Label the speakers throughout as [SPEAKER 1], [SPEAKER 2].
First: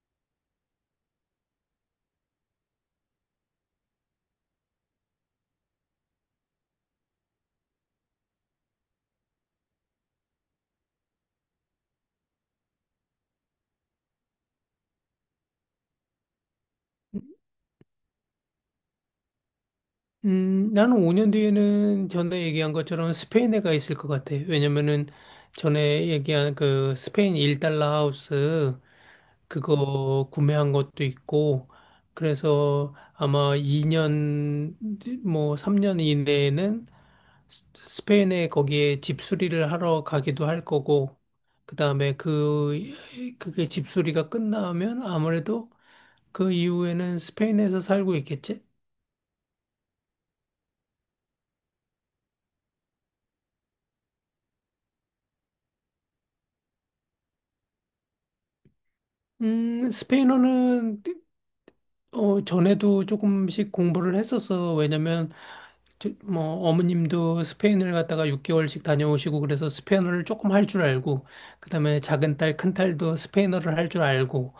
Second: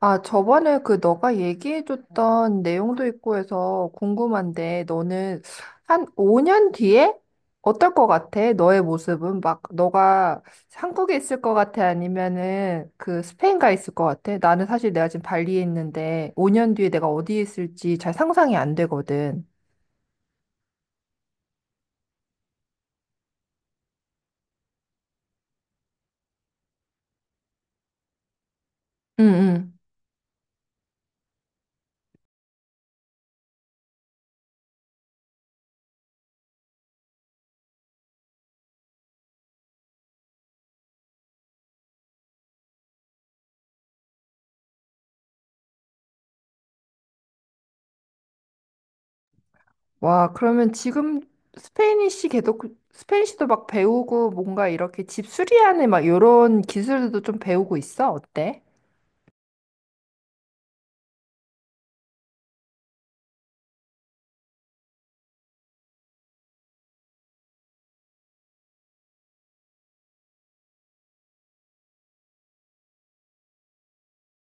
[SPEAKER 1] 아, 저번에 그 너가 얘기해줬던 내용도 있고 해서 궁금한데, 너는 한 5년 뒤에 어떨 것 같아? 너의 모습은? 막, 너가 한국에 있을 것 같아? 아니면은 그 스페인 가 있을 것 같아? 나는 사실 내가 지금 발리에 있는데, 5년 뒤에 내가 어디에 있을지 잘 상상이 안 되거든.
[SPEAKER 2] 나는 5년 뒤에는 전에 얘기한 것처럼 스페인에 가 있을 것 같아. 왜냐면은 전에 얘기한 그 스페인 1달러 하우스
[SPEAKER 1] 응, 응.
[SPEAKER 2] 그거 구매한 것도 있고, 그래서 아마 2년, 뭐 3년 이내에는 스페인에 거기에 집 수리를 하러 가기도 할 거고, 그 다음에 그게 집 수리가 끝나면 아무래도 그 이후에는 스페인에서 살고 있겠지?
[SPEAKER 1] 와, 그러면 지금 스페니쉬 계속, 스페니쉬도 막 배우고 뭔가 이렇게 집 수리하는 막 이런 기술도 좀 배우고 있어? 어때?
[SPEAKER 2] 스페인어는 전에도 조금씩 공부를 했었어. 왜냐면, 뭐, 어머님도 스페인을 갔다가 6개월씩 다녀오시고, 그래서 스페인어를 조금 할 줄 알고, 그다음에 작은 딸, 큰 딸도 스페인어를 할 줄 알고,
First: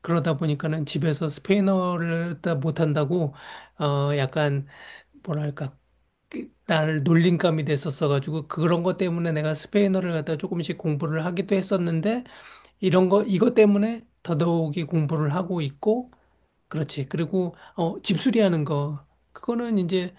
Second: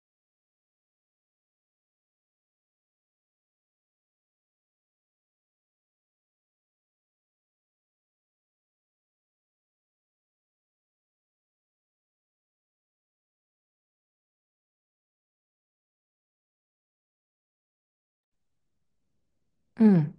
[SPEAKER 2] 그러다 보니까는 집에서 스페인어를 다 못한다고, 약간, 뭐랄까, 나를 놀림감이 됐었어가지고, 그런 것 때문에 내가 스페인어를 갖다 조금씩 공부를 하기도 했었는데, 이것 때문에 더더욱이 공부를 하고 있고, 그렇지. 그리고 집수리하는 거 그거는
[SPEAKER 1] 응.
[SPEAKER 2] 이제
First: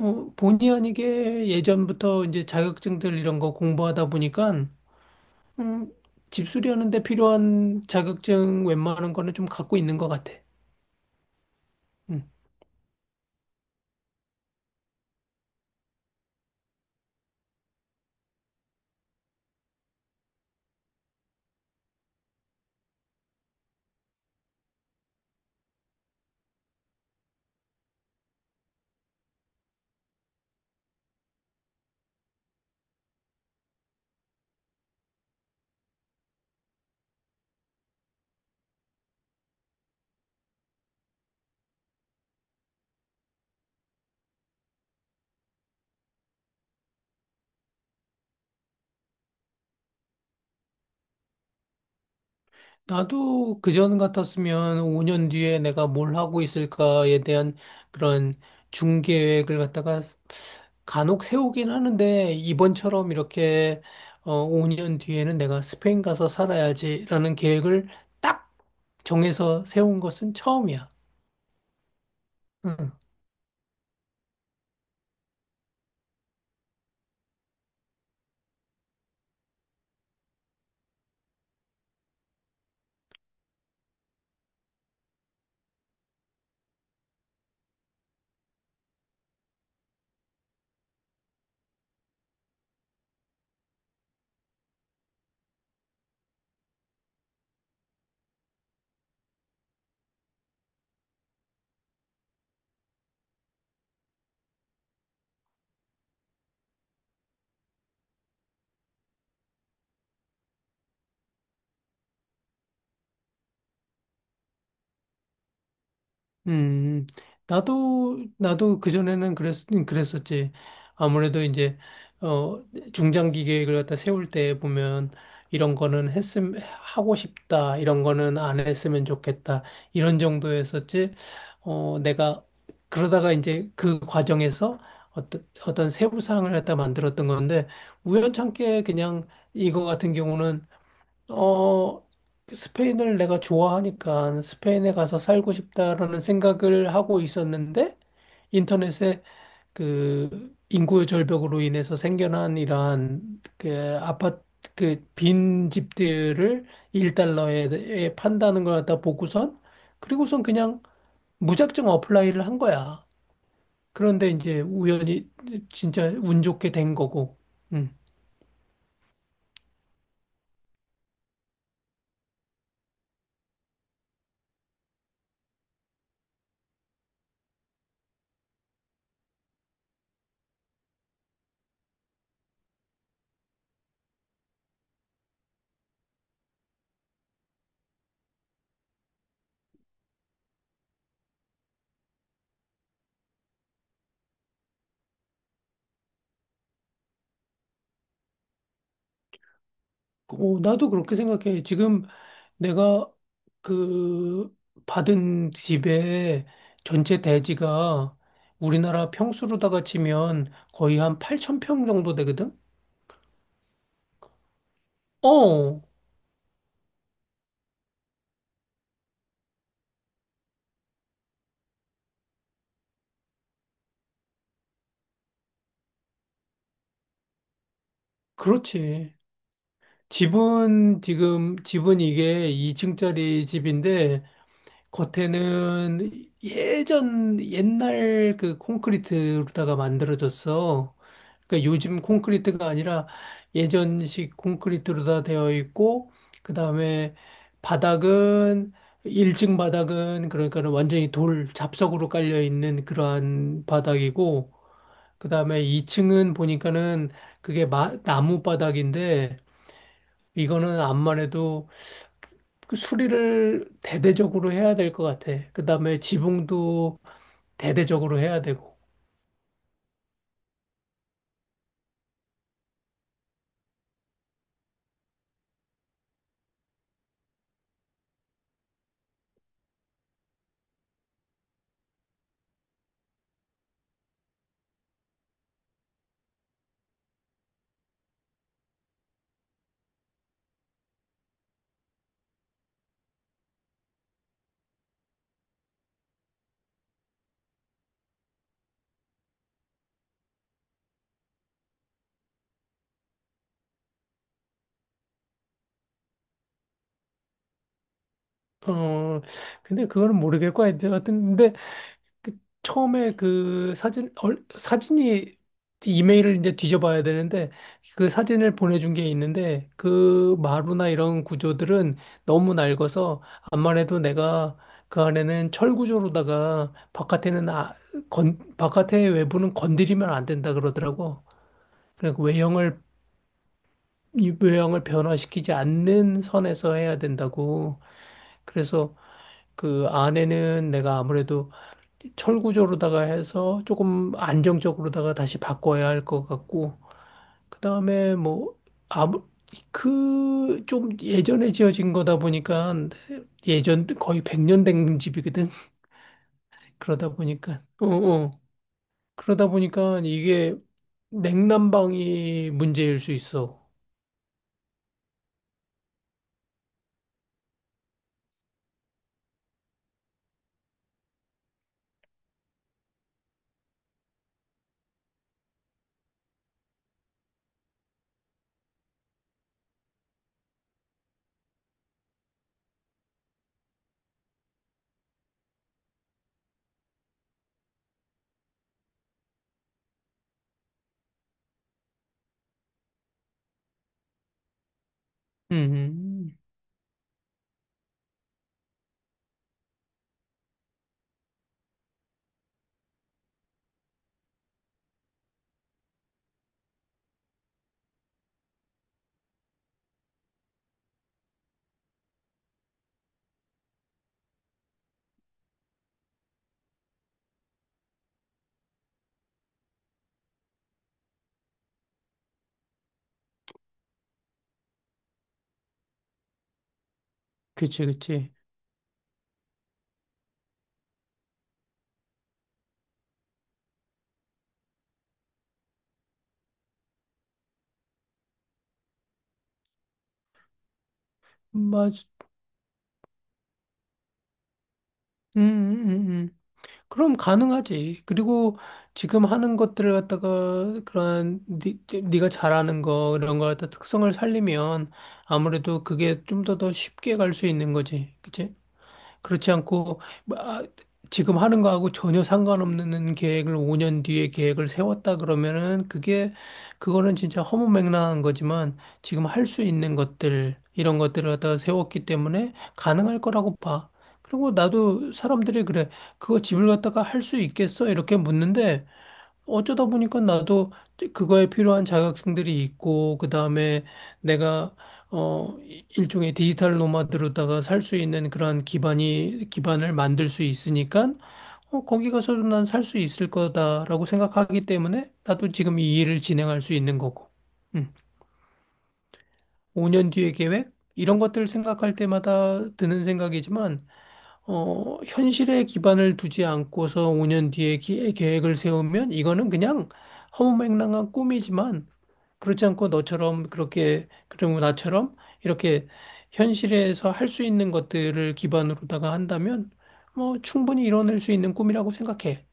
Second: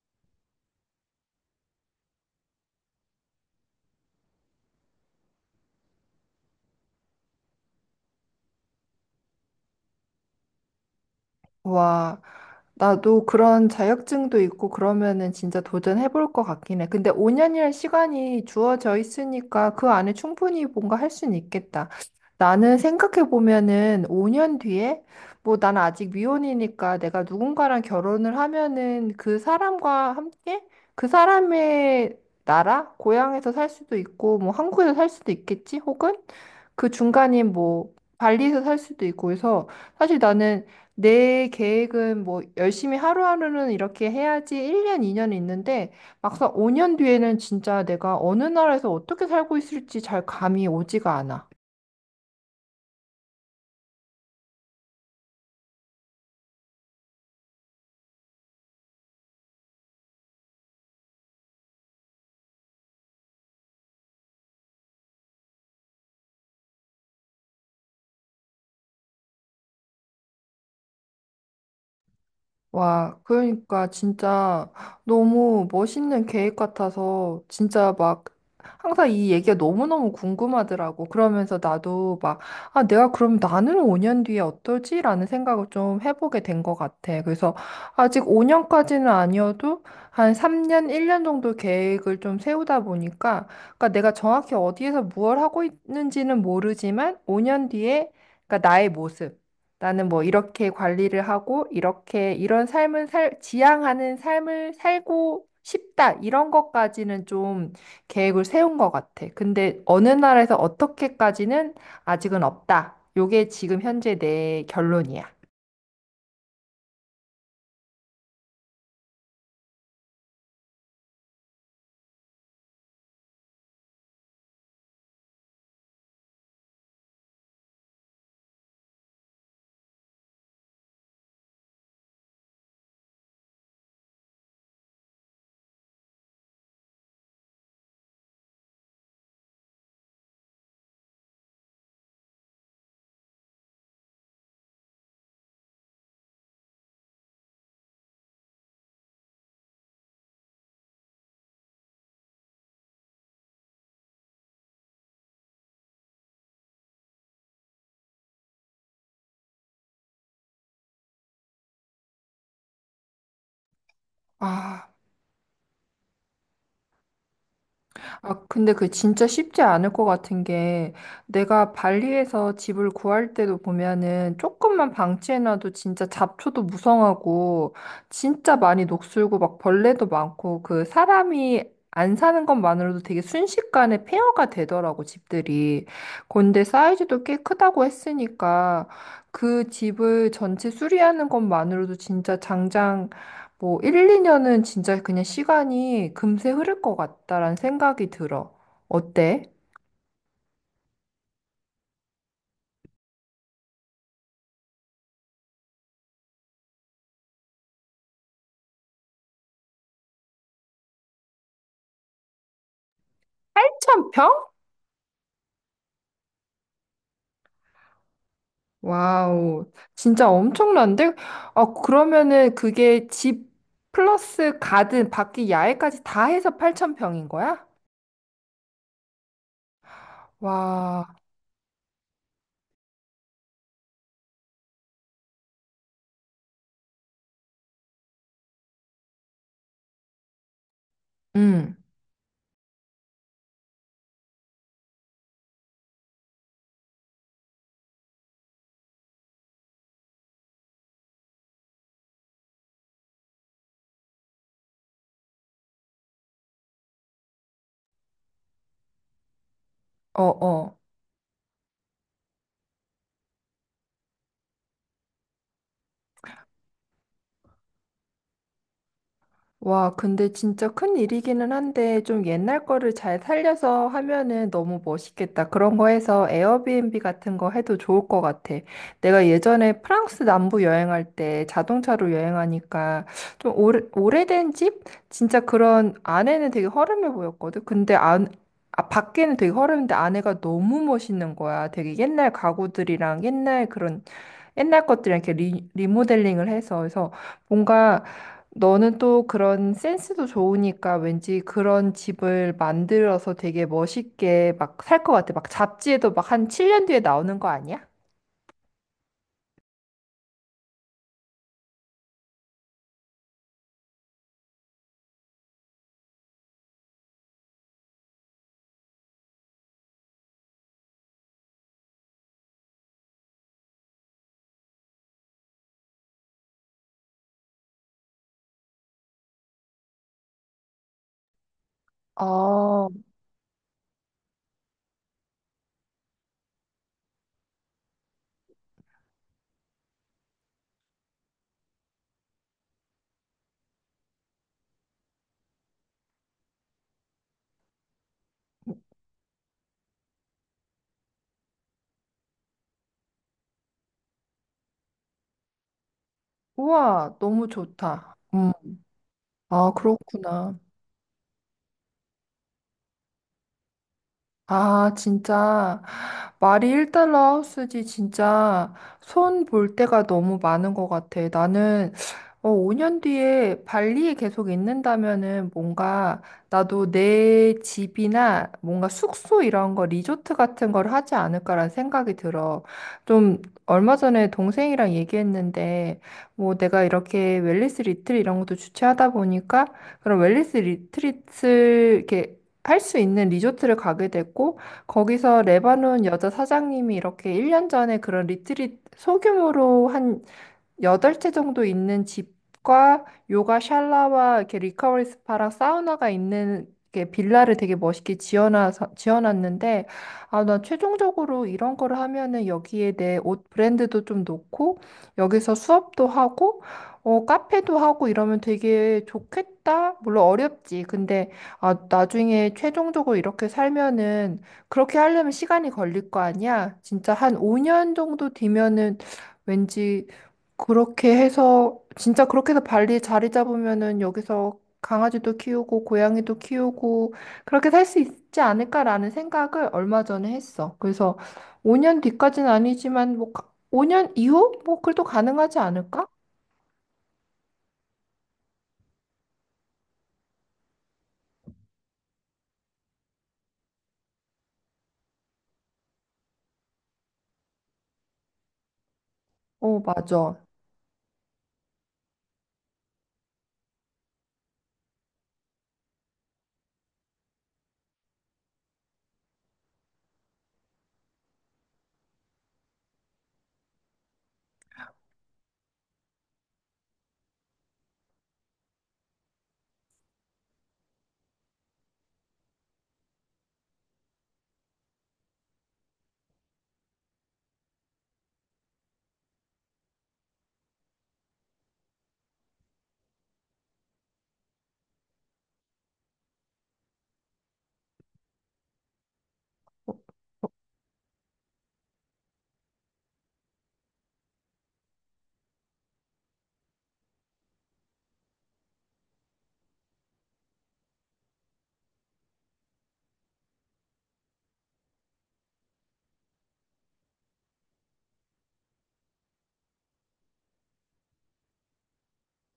[SPEAKER 2] 본의 아니게 예전부터 이제 자격증들 이런 거 공부하다 보니까 음, 집수리하는 데 필요한 자격증 웬만한 거는 좀 갖고 있는 것 같아.
[SPEAKER 1] 와,
[SPEAKER 2] 음.
[SPEAKER 1] 나도 그런 자격증도 있고 그러면은 진짜 도전해볼 것 같긴 해. 근데 5년이란 시간이 주어져 있으니까 그 안에 충분히 뭔가 할 수는 있겠다. 나는 생각해보면은 5년 뒤에 뭐 나는 아직 미혼이니까 내가 누군가랑 결혼을 하면은 그 사람과 함께 그 사람의 나라, 고향에서 살 수도 있고 뭐 한국에서 살 수도 있겠지? 혹은 그 중간인 뭐 발리에서 살 수도 있고 해서 사실 나는 내 계획은 뭐 열심히 하루하루는 이렇게 해야지 1년, 2년 있는데, 막상 5년 뒤에는 진짜 내가 어느 나라에서 어떻게 살고 있을지 잘 감이 오지가 않아.
[SPEAKER 2] 나도 그전 같았으면 5년 뒤에 내가 뭘 하고 있을까에 대한 그런 중계획을 갖다가 간혹 세우긴 하는데 이번처럼 이렇게 5년 뒤에는 내가 스페인 가서 살아야지라는 계획을 딱 정해서 세운 것은 처음이야. 응.
[SPEAKER 1] 와, 그러니까 진짜 너무 멋있는 계획 같아서 진짜 막 항상 이 얘기가 너무너무 궁금하더라고. 그러면서 나도 막, 아, 내가 그럼 나는 5년 뒤에 어떨지라는 생각을 좀 해보게 된 것 같아. 그래서 아직 5년까지는 아니어도 한 3년, 1년 정도 계획을 좀 세우다 보니까, 그러니까 내가 정확히 어디에서 무엇을 하고 있는지는 모르지만 5년 뒤에, 그러니까 나의 모습. 나는 뭐 이렇게 관리를 하고 이렇게 이런 삶을 살, 지향하는 삶을 살고 싶다. 이런 것까지는 좀 계획을 세운 것 같아. 근데 어느 나라에서 어떻게까지는 아직은 없다. 요게 지금 현재 내 결론이야.
[SPEAKER 2] 음, 나도 그전에는 그랬었지. 아무래도 이제, 어, 중장기 계획을 갖다 세울 때 보면, 이런 거는 했음, 하고 싶다. 이런 거는 안 했으면 좋겠다. 이런 정도였었지. 어, 내가, 그러다가 이제 그 과정에서 어떤 세부사항을 갖다 만들었던 건데, 우연찮게 그냥 이거 같은 경우는 어, 그 스페인을 내가 좋아하니까 스페인에 가서 살고 싶다라는 생각을 하고 있었는데 인터넷에 그 인구 절벽으로 인해서 생겨난 이러한 그 아파트 그 빈 집들을 1달러에 판다는 걸 갖다 보고선 그리고선 그냥 무작정 어플라이를 한 거야. 그런데 이제
[SPEAKER 1] 아.
[SPEAKER 2] 우연히 진짜 운 좋게 된 거고. 음.
[SPEAKER 1] 아, 근데 그 진짜 쉽지 않을 것 같은 게 내가 발리에서 집을 구할 때도 보면은 조금만 방치해놔도 진짜 잡초도 무성하고 진짜 많이 녹슬고 막 벌레도 많고 그 사람이 안 사는 것만으로도 되게 순식간에 폐허가 되더라고 집들이. 근데 사이즈도 꽤 크다고 했으니까 그 집을 전체 수리하는 것만으로도 진짜 장장 뭐 1, 2년은 진짜 그냥 시간이 금세 흐를 것 같다라는 생각이 들어. 어때?
[SPEAKER 2] 오, 나도 그렇게 생각해. 지금 내가 그 받은 집의 전체 대지가 우리나라 평수로다가 치면 거의 한 8,000평 정도 되거든?
[SPEAKER 1] 8,000평?
[SPEAKER 2] 어,
[SPEAKER 1] 와우, 진짜 엄청난데? 아, 그러면은 그게 집 플러스 가든 밖에 야외까지 다 해서 8,000평인 거야?
[SPEAKER 2] 그렇지.
[SPEAKER 1] 와,
[SPEAKER 2] 집은 이게 2층짜리 집인데 겉에는 예전 옛날 그 콘크리트로다가 만들어졌어.
[SPEAKER 1] 응,
[SPEAKER 2] 그러니까 요즘 콘크리트가 아니라 예전식 콘크리트로다 되어 있고 그다음에 바닥은 1층 바닥은 그러니까 는 완전히 돌 잡석으로 깔려 있는 그러한 바닥이고 그다음에 2층은 보니까는 그게 나무 바닥인데
[SPEAKER 1] 어, 어.
[SPEAKER 2] 이거는 암만 해도 그 수리를 대대적으로 해야 될 것 같아. 그 다음에 지붕도 대대적으로 해야 되고.
[SPEAKER 1] 와, 근데 진짜 큰 일이기는 한데 좀 옛날 거를 잘 살려서 하면은 너무 멋있겠다. 그런 거 해서 에어비앤비 같은 거 해도 좋을 것 같아. 내가 예전에 프랑스 남부 여행할 때 자동차로 여행하니까 좀 오래된 집? 진짜 그런 안에는 되게 허름해 보였거든. 근데 안, 아, 밖에는 되게 허름한데 안에가 너무 멋있는 거야. 되게 옛날 가구들이랑 옛날 그런 옛날 것들 이렇게 리, 리모델링을 해서 그래서 뭔가 너는 또 그런 센스도 좋으니까 왠지 그런 집을 만들어서 되게 멋있게 막 살 것 같아. 막 잡지에도 막 한 7년 뒤에 나오는 거 아니야?
[SPEAKER 2] 어, 근데 그거는 모르겠고, 이제 하여튼, 근데 그 처음에 그 사진이 이메일을 이제 뒤져봐야 되는데, 그 사진을 보내준 게 있는데, 그 마루나 이런 구조들은 너무 낡아서, 암만 해도 내가 그 안에는 철 구조로다가 바깥에는 바깥의 외부는 건드리면 안 된다 그러더라고. 그러니까 외형을
[SPEAKER 1] 아,
[SPEAKER 2] 이 외형을 변화시키지 않는 선에서 해야 된다고. 그래서 그 안에는 내가 아무래도 철구조로다가 해서 조금 안정적으로다가 다시 바꿔야 할 것 같고, 그 다음에 뭐, 아무, 좀 예전에 지어진 거다 보니까 예전 거의 100년 된 집이거든. 그러다
[SPEAKER 1] 우와, 너무
[SPEAKER 2] 보니까, 어,
[SPEAKER 1] 좋다.
[SPEAKER 2] 어. 그러다
[SPEAKER 1] 아,
[SPEAKER 2] 보니까
[SPEAKER 1] 그렇구나.
[SPEAKER 2] 이게 냉난방이 문제일 수 있어.
[SPEAKER 1] 아, 진짜. 말이 1달러 하우스지, 진짜. 손 볼 데가 너무 많은 것 같아. 나는, 어, 5년 뒤에 발리에 계속 있는다면은 뭔가 나도 내 집이나 뭔가 숙소 이런 거, 리조트 같은 걸 하지 않을까라는 생각이 들어. 좀, 얼마 전에 동생이랑 얘기했는데, 뭐 내가 이렇게 웰니스 리트릿 이런 것도 주최하다 보니까, 그런 웰니스 리트릿을 이렇게 할 수 있는 리조트를 가게 됐고 거기서 레바논 여자
[SPEAKER 2] 음,
[SPEAKER 1] 사장님이 이렇게 1년 전에 그런 리트릿 소규모로 한 여덟 채 정도 있는 집과 요가 샬라와 이렇게 리커버리 스파랑 사우나가 있는 이렇게 빌라를 되게 멋있게 지어놔서 지어놨는데, 아, 나 최종적으로 이런 거를 하면은 여기에 내 옷 브랜드도 좀 놓고 여기서 수업도 하고 어, 카페도 하고 이러면 되게 좋겠다. 물론 어렵지. 근데 아, 나중에 최종적으로 이렇게 살면은 그렇게 하려면 시간이 걸릴 거 아니야? 진짜 한
[SPEAKER 2] 그치,
[SPEAKER 1] 5년 정도
[SPEAKER 2] 그치.
[SPEAKER 1] 뒤면은 왠지 그렇게 해서 진짜 그렇게 해서 발리 자리 잡으면은 여기서 강아지도 키우고 고양이도 키우고 그렇게 살 수 있지 않을까라는 생각을 얼마 전에 했어. 그래서 5년
[SPEAKER 2] 맞,
[SPEAKER 1] 뒤까지는 아니지만 뭐 5년 이후 뭐 그래도
[SPEAKER 2] 음,
[SPEAKER 1] 가능하지
[SPEAKER 2] 음,
[SPEAKER 1] 않을까?
[SPEAKER 2] 음. 음. 그럼 가능하지. 그리고 지금 하는 것들을 갖다가 그런 네가 잘하는 거 이런 걸 갖다 특성을 살리면 아무래도 그게 좀 더 더 쉽게 갈 수 있는 거지. 그치? 그렇지
[SPEAKER 1] 어,
[SPEAKER 2] 않고
[SPEAKER 1] 맞아.
[SPEAKER 2] 뭐, 지금 하는 거하고 전혀 상관없는 계획을 5년 뒤에 계획을 세웠다 그러면은 그게 그거는 진짜 허무맹랑한 거지만 지금 할 수 있는 것들 이런 것들을 갖다 세웠기 때문에 가능할 거라고 봐. 그리고 나도 사람들이 그래. 그거 집을 갖다가 할 수 있겠어? 이렇게 묻는데 어쩌다 보니까 나도 그거에 필요한 자격증들이 있고, 그 다음에 내가, 어, 일종의 디지털 노마드로다가 살 수 있는 그러한 기반을 만들 수 있으니까, 거기 가서도 난 살 수 있을 거다라고 생각하기 때문에 나도 지금 이 일을 진행할 수 있는 거고. 음. 5년 뒤의 계획? 이런 것들을 생각할 때마다 드는 생각이지만, 현실에 기반을 두지 않고서 5년 뒤에 계획을 세우면 이거는 그냥 허무맹랑한 꿈이지만 그렇지 않고 너처럼 그렇게 그리고 나처럼 이렇게 현실에서 할 수 있는 것들을 기반으로다가 한다면 뭐 충분히 이뤄낼 수 있는 꿈이라고 생각해.